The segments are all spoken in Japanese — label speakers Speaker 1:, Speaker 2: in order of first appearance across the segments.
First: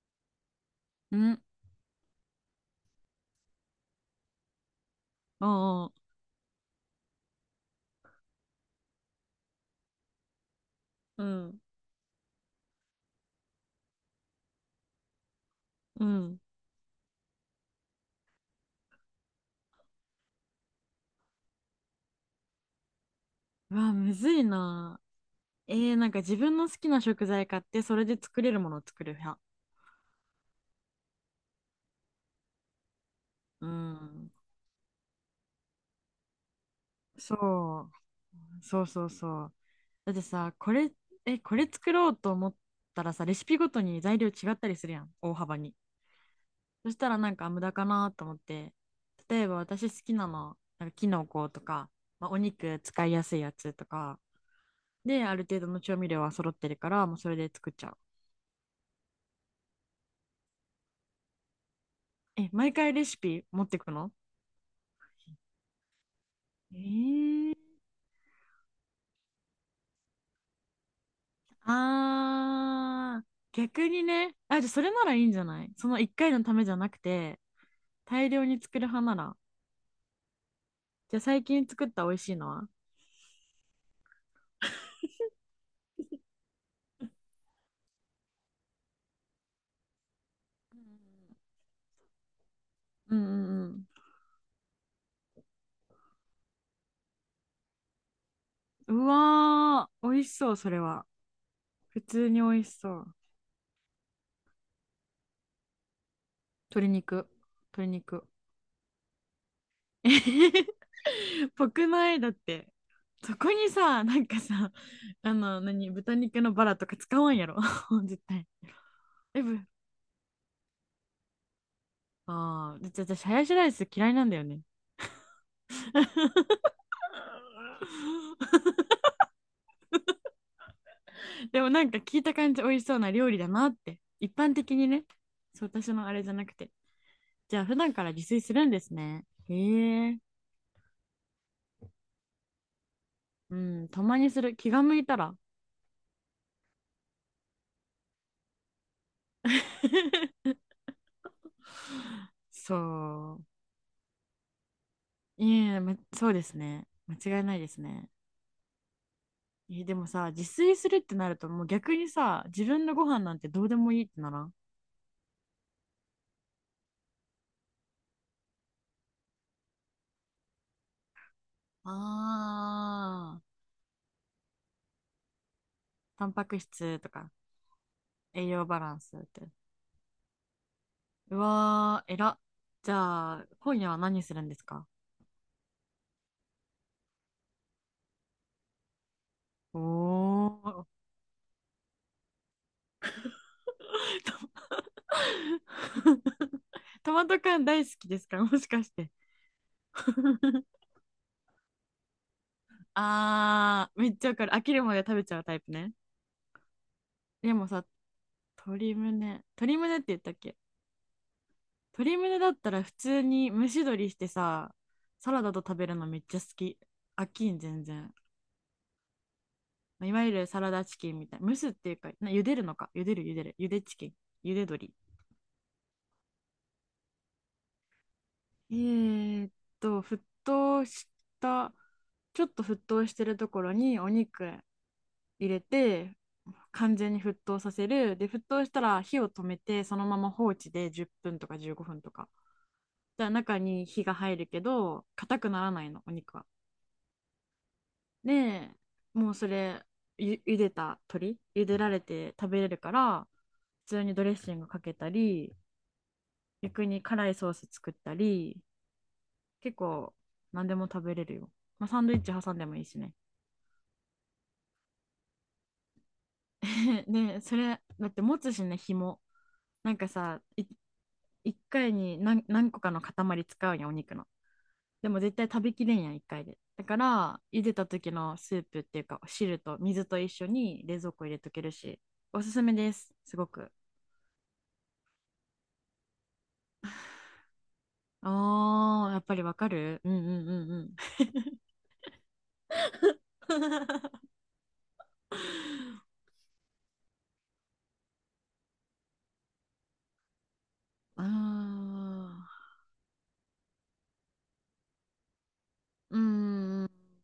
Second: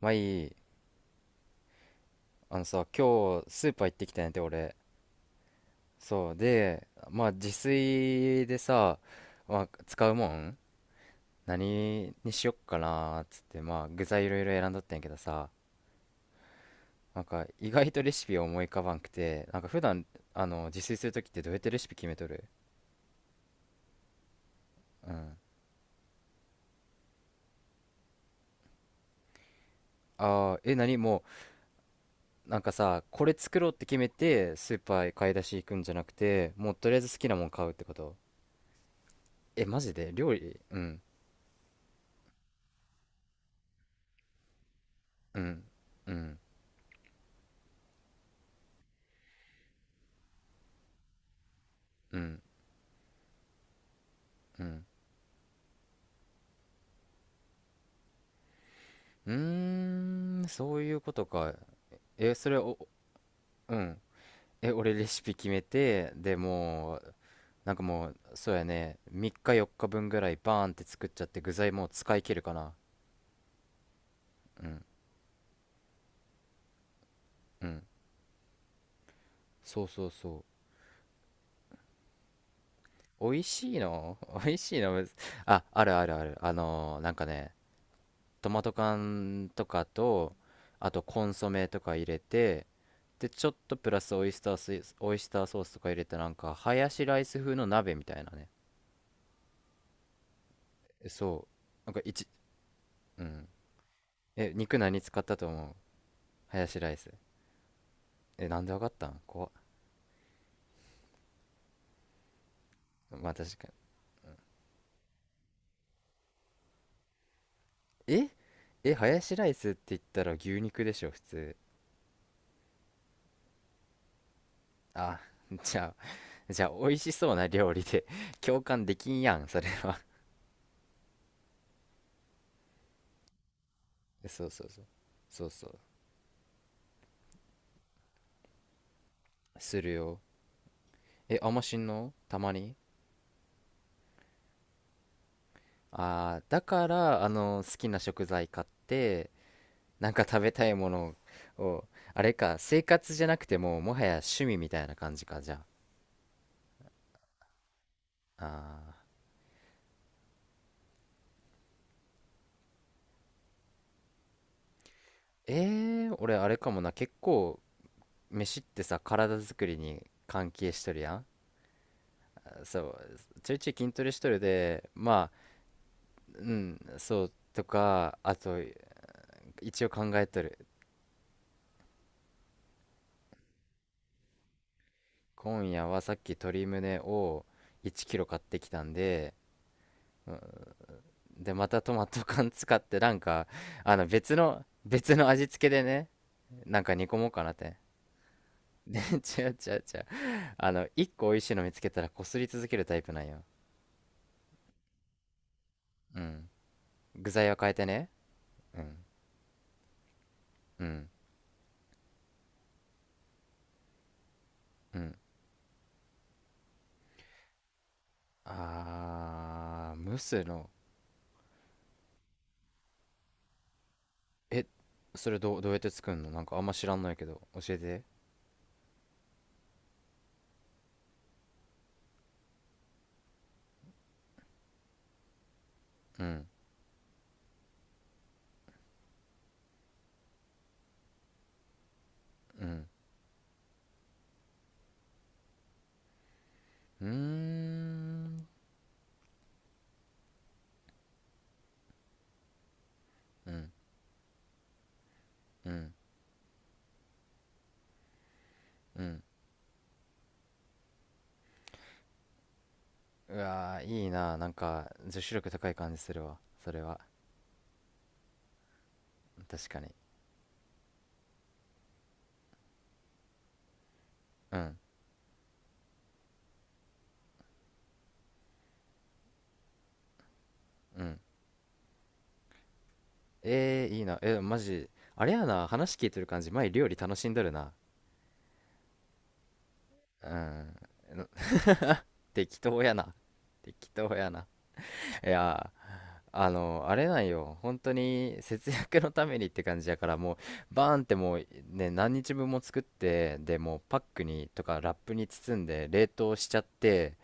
Speaker 1: まあいい。
Speaker 2: ん。
Speaker 1: あのさ、今日スーパー行ってきたんやて、俺。
Speaker 2: おう。
Speaker 1: そう。で、まあ自炊でさ、まあ使うもん
Speaker 2: うん。
Speaker 1: 何にしよっかなーっつって、まあ具材いろいろ選んどったんやけどさ、
Speaker 2: うん。
Speaker 1: なんか意外とレシピ思い浮かばんくて、なんか普段、自炊するときってどうやってレシピ決めとる？
Speaker 2: うわ、むずいな。
Speaker 1: うん。
Speaker 2: なんか自分の好きな食材買って、それで作れるものを作る派。
Speaker 1: ああ、え、何もう、なんかさ、これ作
Speaker 2: う
Speaker 1: ろうって決め
Speaker 2: ん。
Speaker 1: て、スーパーへ買い出し行くんじゃなくて、もうとりあえず好きなもん買うって
Speaker 2: そ
Speaker 1: こと？
Speaker 2: う。そうそうそう。
Speaker 1: え、マジで
Speaker 2: だって
Speaker 1: 料
Speaker 2: さ、
Speaker 1: 理？うん、
Speaker 2: これ作ろうと思ったらさ、レシピごとに材料違ったりするやん、大
Speaker 1: う
Speaker 2: 幅
Speaker 1: ん、
Speaker 2: に。
Speaker 1: うん、
Speaker 2: そしたらなんか無駄かなと思って、例えば私好きなの、なんかキノコとか、
Speaker 1: う
Speaker 2: まあ、お
Speaker 1: ん、
Speaker 2: 肉使いやすいやつとか、
Speaker 1: うん。
Speaker 2: で、ある程度の調味料は揃ってるから、もうそれで作っちゃう。
Speaker 1: うーん、そういうことか。え、そ
Speaker 2: え、
Speaker 1: れ
Speaker 2: 毎
Speaker 1: お、
Speaker 2: 回レシピ持っ
Speaker 1: う
Speaker 2: てく
Speaker 1: ん。
Speaker 2: の？
Speaker 1: え、俺レシピ決めて、で
Speaker 2: え
Speaker 1: もう、
Speaker 2: ー、
Speaker 1: なんかもう、そうやね、3日4日分ぐらいバーンって作っちゃって具材もう使い切るかな。
Speaker 2: あー、逆にね、あ、
Speaker 1: う
Speaker 2: じゃあそ
Speaker 1: ん、
Speaker 2: れならいいんじゃない？その一回のためじゃなくて、
Speaker 1: うん。
Speaker 2: 大量に作る派なら。
Speaker 1: そうそうそ
Speaker 2: じゃあ最近作った美味しいのは？
Speaker 1: う。美味しいの 美味しいのむず。あ、あるあるある。なんかね、トマト缶とかと、あとコンソメとか入れて、
Speaker 2: うん、
Speaker 1: で、ちょっ
Speaker 2: う
Speaker 1: と
Speaker 2: ん、
Speaker 1: プラスオイスターソースとか入れて、なんか、ハヤシライス風の鍋みたいなね。
Speaker 2: うん。うわー、美味しそう、それは。
Speaker 1: えそう。なんか
Speaker 2: 普
Speaker 1: 一、
Speaker 2: 通に美味しそう。
Speaker 1: うん。え、肉何使ったと思う？ハヤシ
Speaker 2: 鶏
Speaker 1: ライス。
Speaker 2: 肉、鶏肉。
Speaker 1: えなんでわかったん、怖っ。
Speaker 2: えへへ、ぽくないだって。
Speaker 1: まあ
Speaker 2: そこ
Speaker 1: 確か
Speaker 2: にさ、なんかさ、何、豚肉のバラとか使わんやろ。
Speaker 1: に。
Speaker 2: 絶
Speaker 1: え
Speaker 2: 対。
Speaker 1: え、ハヤシ
Speaker 2: え、
Speaker 1: ライ
Speaker 2: ぶ
Speaker 1: スって言ったら牛肉でしょ、普通。
Speaker 2: ああ、で私、ハヤシライス嫌いなんだよね。
Speaker 1: あ じゃじゃあ美味しそうな料理で 共 感できんやんそれは。
Speaker 2: でもなんか聞いた感じ美味しそうな料理だなって。
Speaker 1: え
Speaker 2: 一
Speaker 1: そう
Speaker 2: 般
Speaker 1: そう
Speaker 2: 的
Speaker 1: そう。
Speaker 2: にね。
Speaker 1: そうそ
Speaker 2: そう、
Speaker 1: う。
Speaker 2: 私のあれじゃなくて。じゃあ普段から自炊するんですね。
Speaker 1: する
Speaker 2: へえ。
Speaker 1: よ。え、あんましんの、たまに。
Speaker 2: うん、たまにする。気が向いたら。
Speaker 1: ああ、だから、あの好きな食材買ってなんか食べ たいものを、あれか、生活じゃな
Speaker 2: そ
Speaker 1: く
Speaker 2: う。
Speaker 1: てもうもはや趣味みたいな感じか、
Speaker 2: い
Speaker 1: じゃあ
Speaker 2: え、ま、そうですね。間違いないですね。
Speaker 1: あ
Speaker 2: え、でもさ、自炊するってなると、もう逆にさ、自分のご飯なんてどうでもいいってならん？
Speaker 1: ー、俺あれかもな、結構飯ってさ体作りに関係しとるやん。そう、
Speaker 2: ああ
Speaker 1: ちょい
Speaker 2: ー、
Speaker 1: ちょい筋トレしとるでま
Speaker 2: タン
Speaker 1: あ。う
Speaker 2: パク
Speaker 1: ん、
Speaker 2: 質と
Speaker 1: そ
Speaker 2: か、
Speaker 1: うとかあ
Speaker 2: 栄
Speaker 1: と
Speaker 2: 養バランスって。
Speaker 1: 一応考えとる。
Speaker 2: うわー、えら。じゃあ、今夜は何するんですか？
Speaker 1: 今夜はさっき鶏胸を1キロ買ってきたんで、
Speaker 2: お
Speaker 1: うん、
Speaker 2: ー。
Speaker 1: でまたトマト缶使ってなんか別の味付けでね、 なんか煮
Speaker 2: ト
Speaker 1: 込
Speaker 2: マ
Speaker 1: もう
Speaker 2: ト
Speaker 1: かなっ
Speaker 2: 缶
Speaker 1: て。
Speaker 2: 大好きですか、もしかし
Speaker 1: で
Speaker 2: て？
Speaker 1: 違う違う違う。 あの、1個美味しいの見つけたらこすり続けるタイプなんよ。
Speaker 2: あー、めっちゃわかる。飽きるまで食べちゃうタイプね。
Speaker 1: うん、具材
Speaker 2: で
Speaker 1: は
Speaker 2: も
Speaker 1: 変え
Speaker 2: さ、
Speaker 1: てね。う
Speaker 2: 鶏
Speaker 1: ん、
Speaker 2: 胸。鶏胸って言ったっけ？
Speaker 1: うん、
Speaker 2: 鶏胸だったら普通に蒸し鶏してさ、
Speaker 1: うん。
Speaker 2: サラダと食べるのめっちゃ好き。飽きん、全然。
Speaker 1: あ
Speaker 2: いわゆ
Speaker 1: ー、蒸
Speaker 2: るサ
Speaker 1: の、
Speaker 2: ラダチキンみたいな。蒸すっていうか、茹でるのか。茹でる、茹でる。茹でチキン。茹で
Speaker 1: え、
Speaker 2: 鶏。
Speaker 1: それどうやって作るの、なんかあんま知らんのやけど教えて。
Speaker 2: えーっ沸騰した、ちょっと沸騰してるところにお肉入れて、
Speaker 1: うん、
Speaker 2: 完全に沸騰させる。で、沸騰したら火を止めて、そのまま放置で10分とか15分とか。
Speaker 1: うん、
Speaker 2: じゃ中に火が入るけど、硬くならないの、お肉は。
Speaker 1: うーん、
Speaker 2: で、もうそれ、茹でた鶏、茹でられて食べれるから、
Speaker 1: うん、
Speaker 2: 普通にドレッシングかけたり、
Speaker 1: うん、
Speaker 2: 逆に辛いソース作ったり、
Speaker 1: うん。
Speaker 2: 結構何でも食べれるよ。まあ、サンドイッチ挟んでもいいしね。
Speaker 1: うわー、いいな、なんか女子力高い感じするわ、それは。
Speaker 2: ね、それだって持つしね、紐。
Speaker 1: 確かに。
Speaker 2: なんかさい、1回に何、何個かの塊使うやん、お肉の。
Speaker 1: うん、
Speaker 2: でも絶対食べきれんやん、1回で。だから茹でた時のスープっていうか汁と、水と一緒に冷
Speaker 1: う
Speaker 2: 蔵
Speaker 1: ん。
Speaker 2: 庫入れとけるし。おすすめです、すごく。
Speaker 1: いいな、えマジ。あれやな、話聞いてる感じ、前料理楽しんどるな。
Speaker 2: あー、やっぱりわかる。うん、う
Speaker 1: う
Speaker 2: ん、うん、
Speaker 1: ん。
Speaker 2: うん。
Speaker 1: 適当やな。適 当やな。いやー、あれなんよ。本当に節約のためにって感じやから、もう、バーンってもうね、
Speaker 2: あ
Speaker 1: 何日分も作って、で、もうパックにとかラップに包んで冷
Speaker 2: ー、うー
Speaker 1: 凍しちゃっ
Speaker 2: ん、
Speaker 1: て、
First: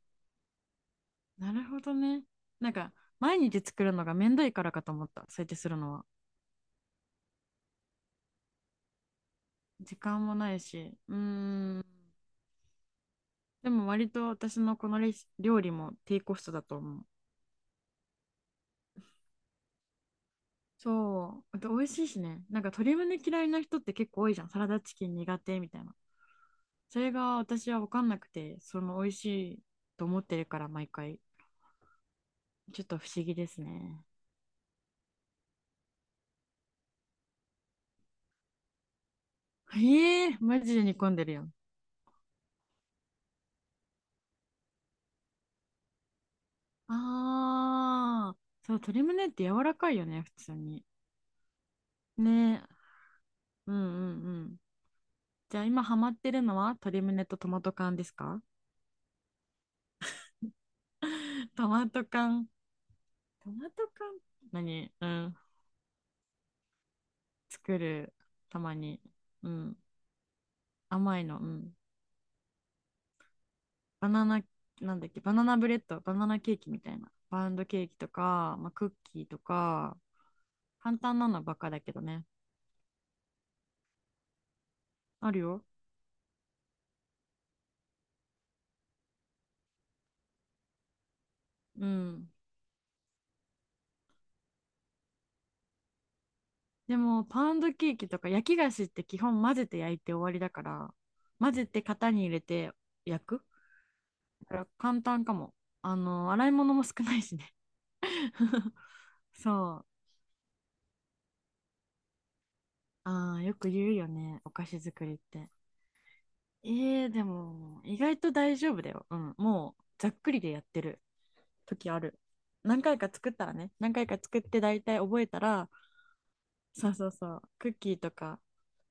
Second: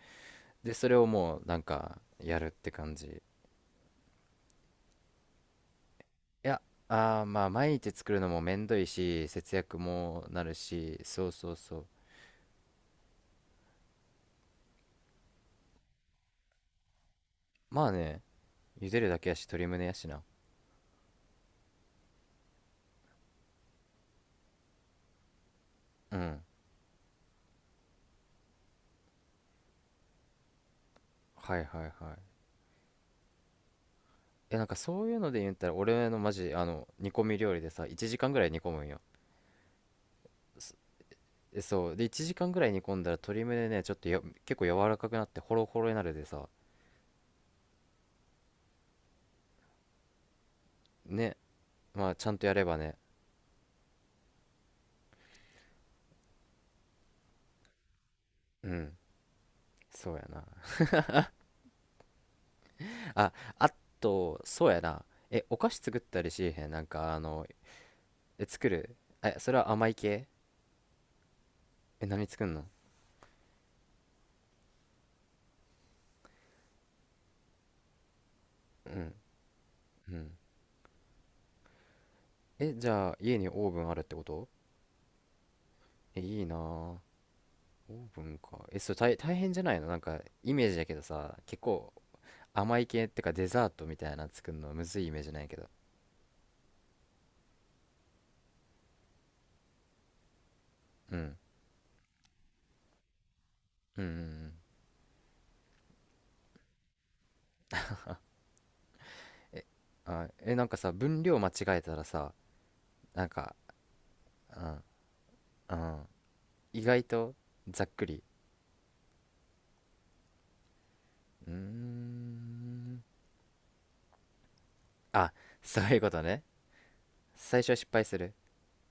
Speaker 1: で、それをもう
Speaker 2: な
Speaker 1: なん
Speaker 2: るほど
Speaker 1: か
Speaker 2: ね。
Speaker 1: やるっ
Speaker 2: な
Speaker 1: て
Speaker 2: んか、
Speaker 1: 感じ。
Speaker 2: 毎日作るのがめんどいからかと思った。そうやってするのは。
Speaker 1: いや、あー、まあ、毎日作るのもめんどいし、節約
Speaker 2: 時
Speaker 1: も
Speaker 2: 間も
Speaker 1: な
Speaker 2: な
Speaker 1: る
Speaker 2: いし。
Speaker 1: し、
Speaker 2: うー
Speaker 1: そうそうそ
Speaker 2: ん。
Speaker 1: う。
Speaker 2: でも割と私のこの料理も低コストだと思う。
Speaker 1: まあね、茹でるだけやし、鶏胸やしな。
Speaker 2: そう。あと美味しいしね。なんか鶏胸嫌いな人って結構多いじゃん。サラダチキン苦手みたいな。
Speaker 1: うん。
Speaker 2: それが私は分かんなくて、その美味しいと思ってるから毎回。
Speaker 1: はいはいはい。
Speaker 2: ちょっと不思議ですね。
Speaker 1: え、なんかそういうので言ったら、俺のマジ、煮込み料理でさ、1時間ぐらい煮込むんよ。
Speaker 2: ええー、マジで煮込んでるやん。
Speaker 1: え、そうで1時間ぐらい煮込んだら鶏むねね、ちょっとよ、結構柔らかくなってホロホロになるでさ。
Speaker 2: ああ、そう、鶏胸って柔らかいよね、普通に。
Speaker 1: ね、まあちゃんとや
Speaker 2: ね
Speaker 1: れ
Speaker 2: え、
Speaker 1: ばね。
Speaker 2: うん、うん、うん。じゃあ今ハマってるのは鶏胸とトマト缶ですか？
Speaker 1: うん、そうやな
Speaker 2: トマト缶。
Speaker 1: あ
Speaker 2: ト
Speaker 1: あ、
Speaker 2: マト缶、
Speaker 1: と、そうや
Speaker 2: 何？
Speaker 1: な。
Speaker 2: うん。
Speaker 1: え、お菓子作ったりしへん？なんか
Speaker 2: 作る。
Speaker 1: え、
Speaker 2: た
Speaker 1: 作
Speaker 2: ま
Speaker 1: る？
Speaker 2: に。
Speaker 1: え、
Speaker 2: う
Speaker 1: それは
Speaker 2: ん。
Speaker 1: 甘い系？
Speaker 2: 甘いの。うん。
Speaker 1: え、何作んの？
Speaker 2: バナナ、なんだっけ、バナナブレッド、バナナケーキみたいな。パウンドケーキとか、まあ、ク
Speaker 1: う
Speaker 2: ッ
Speaker 1: ん、
Speaker 2: キーとか、
Speaker 1: うん。
Speaker 2: 簡単なのばっかだけどね。
Speaker 1: え、じゃあ家にオーブンあるってこと？
Speaker 2: あるよ。
Speaker 1: え、いいなあ、オーブンか。え、そう大変じゃないの、なんかイメージだけどさ、結
Speaker 2: う
Speaker 1: 構
Speaker 2: ん。
Speaker 1: 甘い系ってかデザートみたいな作るのむずいイメージないけど。
Speaker 2: でも、パウンドケーキとか焼き菓子って基本混ぜて焼いて終わりだから、
Speaker 1: うん、
Speaker 2: 混ぜて型に入れて焼く
Speaker 1: うん、うん、うん。
Speaker 2: から簡単かも。洗い物も少ないしね
Speaker 1: え、
Speaker 2: そう。
Speaker 1: あ、え、なんかさ、分量間違えたらさ、なん
Speaker 2: ああ、
Speaker 1: か、
Speaker 2: よく言うよね。お
Speaker 1: う
Speaker 2: 菓子
Speaker 1: ん、
Speaker 2: 作りって。
Speaker 1: うん、意外
Speaker 2: で
Speaker 1: と
Speaker 2: も、
Speaker 1: ざっ
Speaker 2: 意
Speaker 1: く
Speaker 2: 外
Speaker 1: り。
Speaker 2: と大丈夫だよ。うん。もう、ざっくりでやってる
Speaker 1: うー
Speaker 2: 時ある。何回
Speaker 1: ん。
Speaker 2: か作ったらね、何回か作って大体覚え
Speaker 1: あ、
Speaker 2: たら、
Speaker 1: そういうことね。
Speaker 2: そうそうそう、
Speaker 1: 最初
Speaker 2: クッ
Speaker 1: は失
Speaker 2: キー
Speaker 1: 敗
Speaker 2: と
Speaker 1: する。
Speaker 2: か、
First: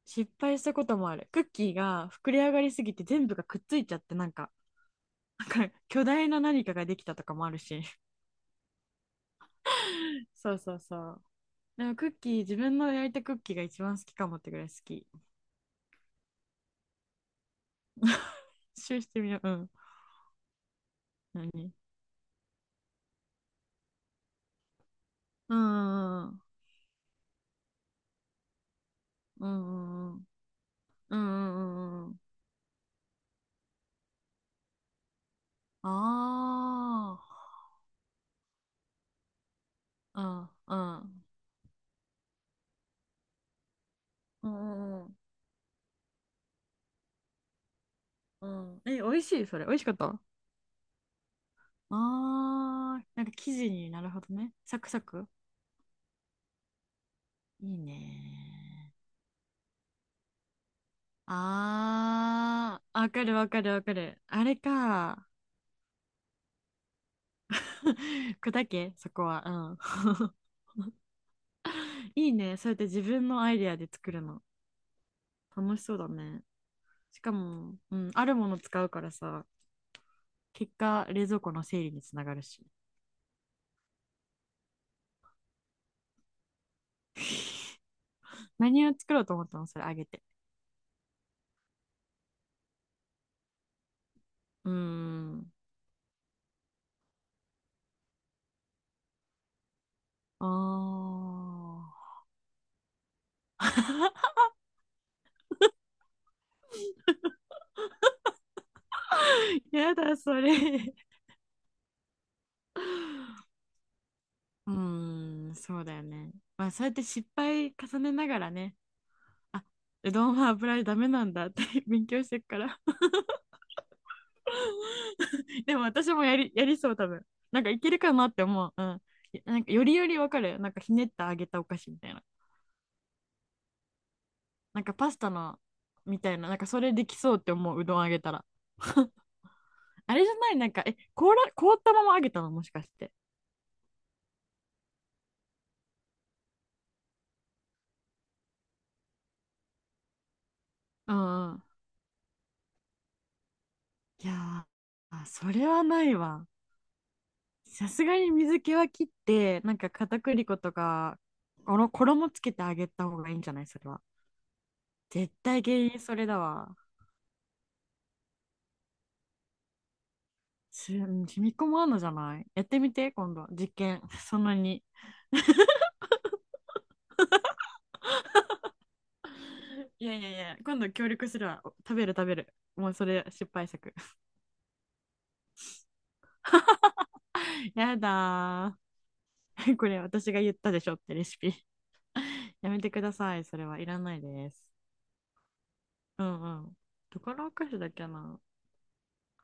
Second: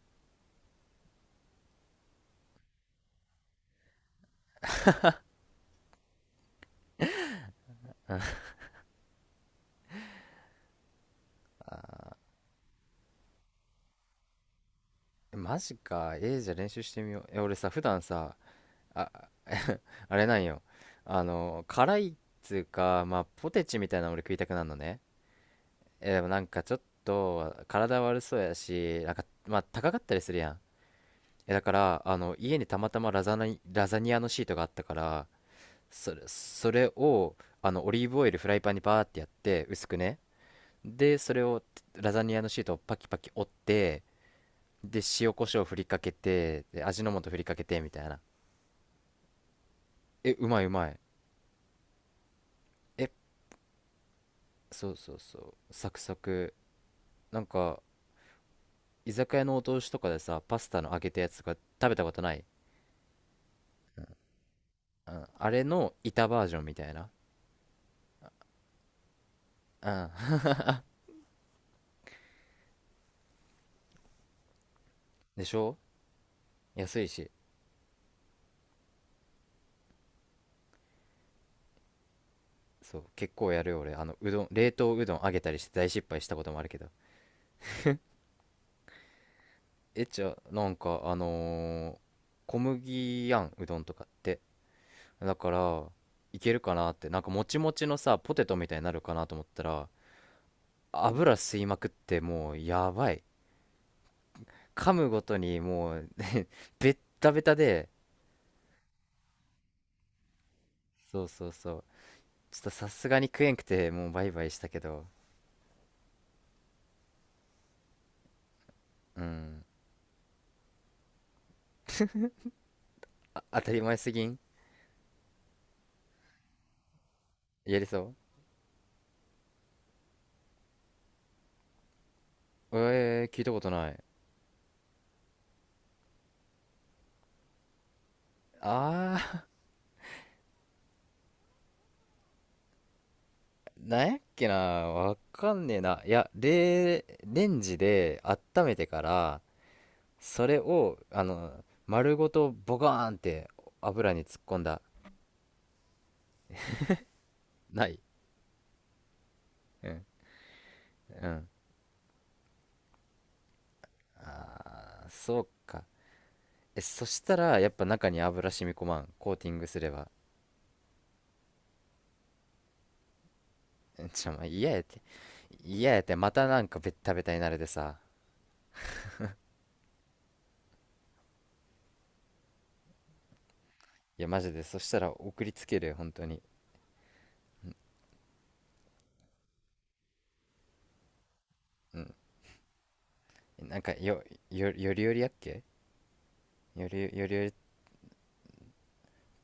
Speaker 2: 失敗したこともある。クッキーが膨れ上がりすぎて全部がくっついちゃって、なんか、巨大な何かができたとかもあるし。そうそうそう。でもクッキー、自分の焼いたクッキーが一番好きかもってぐらい好き。
Speaker 1: えマジか。じゃあ練習してみよう。え、俺さ、普段さ、
Speaker 2: 一周し
Speaker 1: あ、
Speaker 2: てみよう。うん。
Speaker 1: あれなんよ。
Speaker 2: 何、
Speaker 1: 辛いっつうか、まあ、ポテチみたいなの俺食いたくなるのね。
Speaker 2: う
Speaker 1: え、でも
Speaker 2: ん、う
Speaker 1: な
Speaker 2: ん、
Speaker 1: んかちょっと、体悪そうやし、なんか、
Speaker 2: う
Speaker 1: まあ、高かっ
Speaker 2: ん、
Speaker 1: た
Speaker 2: う
Speaker 1: り
Speaker 2: ん、
Speaker 1: するやん。
Speaker 2: うん、う
Speaker 1: え、
Speaker 2: ん、う
Speaker 1: だか
Speaker 2: ん、うん、う
Speaker 1: ら、
Speaker 2: ん、うん。
Speaker 1: 家にたまたまラザニアのシートがあったから、それ、それ
Speaker 2: あ
Speaker 1: を
Speaker 2: あ。
Speaker 1: オリーブオイルフライパンにバーってやって薄くね、
Speaker 2: うん、う
Speaker 1: で
Speaker 2: ん、
Speaker 1: それをラザニアのシートをパキパキ折って、
Speaker 2: う
Speaker 1: で
Speaker 2: ん、うん、
Speaker 1: 塩コショウ振りかけて、で味の素振りかけてみたいな。
Speaker 2: うん。え、美味しいそれ。美味しかった？あ
Speaker 1: え、うまいうまい。
Speaker 2: あー、
Speaker 1: え、
Speaker 2: なんか生地になるほどね。サク
Speaker 1: そう
Speaker 2: サ
Speaker 1: そう
Speaker 2: ク。
Speaker 1: そう、サクサク、なん
Speaker 2: いい
Speaker 1: か
Speaker 2: ね。
Speaker 1: 居酒屋のお通しとかでさパスタの揚げたやつとか食べたことない？
Speaker 2: ああ、わかる、わかる、わかる。あれ
Speaker 1: う
Speaker 2: か。
Speaker 1: ん、あれの板バージョンみたいな。
Speaker 2: 砕け、そこは。
Speaker 1: うん
Speaker 2: うん。いいね。そうやって自分のアイデアで作るの。
Speaker 1: でしょ。
Speaker 2: 楽しそうだね。
Speaker 1: 安い
Speaker 2: し
Speaker 1: し。
Speaker 2: かも、うん、あるもの使うからさ、結果、冷蔵庫の整理につながるし。
Speaker 1: そう、結構やるよ俺、あのうどん冷凍うどん揚げたりして大失敗したこともあるけど。
Speaker 2: 何を作ろうと思ったの、それあ
Speaker 1: え、
Speaker 2: げて？
Speaker 1: じゃあ、なんか小麦やん、うどんとかって。
Speaker 2: うー
Speaker 1: だか
Speaker 2: ん。
Speaker 1: ら、いけるかなって、なんかもちもちのさポテトみたいになるかなと思ったら油吸いま
Speaker 2: あ
Speaker 1: くってもうやばい。
Speaker 2: ー。
Speaker 1: 噛むごとにもうベッタベタで。
Speaker 2: やだ、それ。
Speaker 1: そうそうそう、ちょっとさすがに食えんくてもうバイバイした
Speaker 2: う
Speaker 1: けど。
Speaker 2: ーん、そうだよね。まあ、そうやって失敗重ねながらね、
Speaker 1: うん。
Speaker 2: あ、うどんは油でダメなんだって 勉強してるから。
Speaker 1: あ、当たり前すぎん？
Speaker 2: でも私もやりそう、多分。なんか
Speaker 1: や
Speaker 2: い
Speaker 1: り
Speaker 2: けるか
Speaker 1: そ
Speaker 2: なって思う。うん。なんかよりよりわかる。なんかひねってあげたお菓子みたいな。
Speaker 1: う。聞いたことない。
Speaker 2: なんかパスタのみたいな、なんかそれできそうって思う、うどんあげたら。
Speaker 1: ああ、
Speaker 2: あれじゃないなんか、え、凍ら、凍ったままあげたの、もしかして？
Speaker 1: なんやっけな、わかんねえな。いや、レンジで温めてから、それを、
Speaker 2: うん、うん。
Speaker 1: 丸ごとボカーンって油に
Speaker 2: い
Speaker 1: 突っ込ん
Speaker 2: や
Speaker 1: だ。
Speaker 2: ー、あ、それはないわ。
Speaker 1: な
Speaker 2: さ
Speaker 1: い。
Speaker 2: すがに水気は切って、なん
Speaker 1: う
Speaker 2: か
Speaker 1: ん。
Speaker 2: 片栗粉とか、
Speaker 1: うん。
Speaker 2: この衣つけてあげた方がいいんじゃない、それは？
Speaker 1: あー、
Speaker 2: 絶
Speaker 1: そう
Speaker 2: 対原
Speaker 1: か。
Speaker 2: 因それだわ。
Speaker 1: え、そしたら、やっぱ中に油染み込まん、コーティングすれば。
Speaker 2: うん、染み込まんのじゃない？やってみて、今度。実験。
Speaker 1: えちょ、
Speaker 2: そ
Speaker 1: ま
Speaker 2: ん
Speaker 1: あ、
Speaker 2: な
Speaker 1: 嫌やっ
Speaker 2: に。
Speaker 1: て。嫌やって、またなんかベッタベタになるでさ。
Speaker 2: いやいやいや、今度協力するわ。食べる、食べる。もうそれ失敗作。
Speaker 1: いや、マジで、そしたら送りつけるよ、本当に。
Speaker 2: やだー。これ私が言ったでしょってレシピ
Speaker 1: うん。
Speaker 2: やめてください。それ
Speaker 1: な
Speaker 2: は
Speaker 1: ん
Speaker 2: い
Speaker 1: か、
Speaker 2: らないです。
Speaker 1: よりよりやっけ。
Speaker 2: うん、うん。
Speaker 1: より
Speaker 2: ど
Speaker 1: よ
Speaker 2: こ
Speaker 1: りよ
Speaker 2: のお
Speaker 1: り
Speaker 2: 菓子だっけな。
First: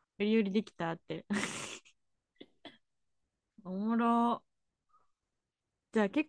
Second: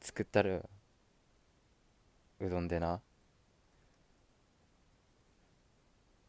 Speaker 1: 作
Speaker 2: 売
Speaker 1: っ
Speaker 2: り
Speaker 1: た
Speaker 2: 売り
Speaker 1: ら、
Speaker 2: できたって
Speaker 1: うどんでな
Speaker 2: おもろ。じゃあ結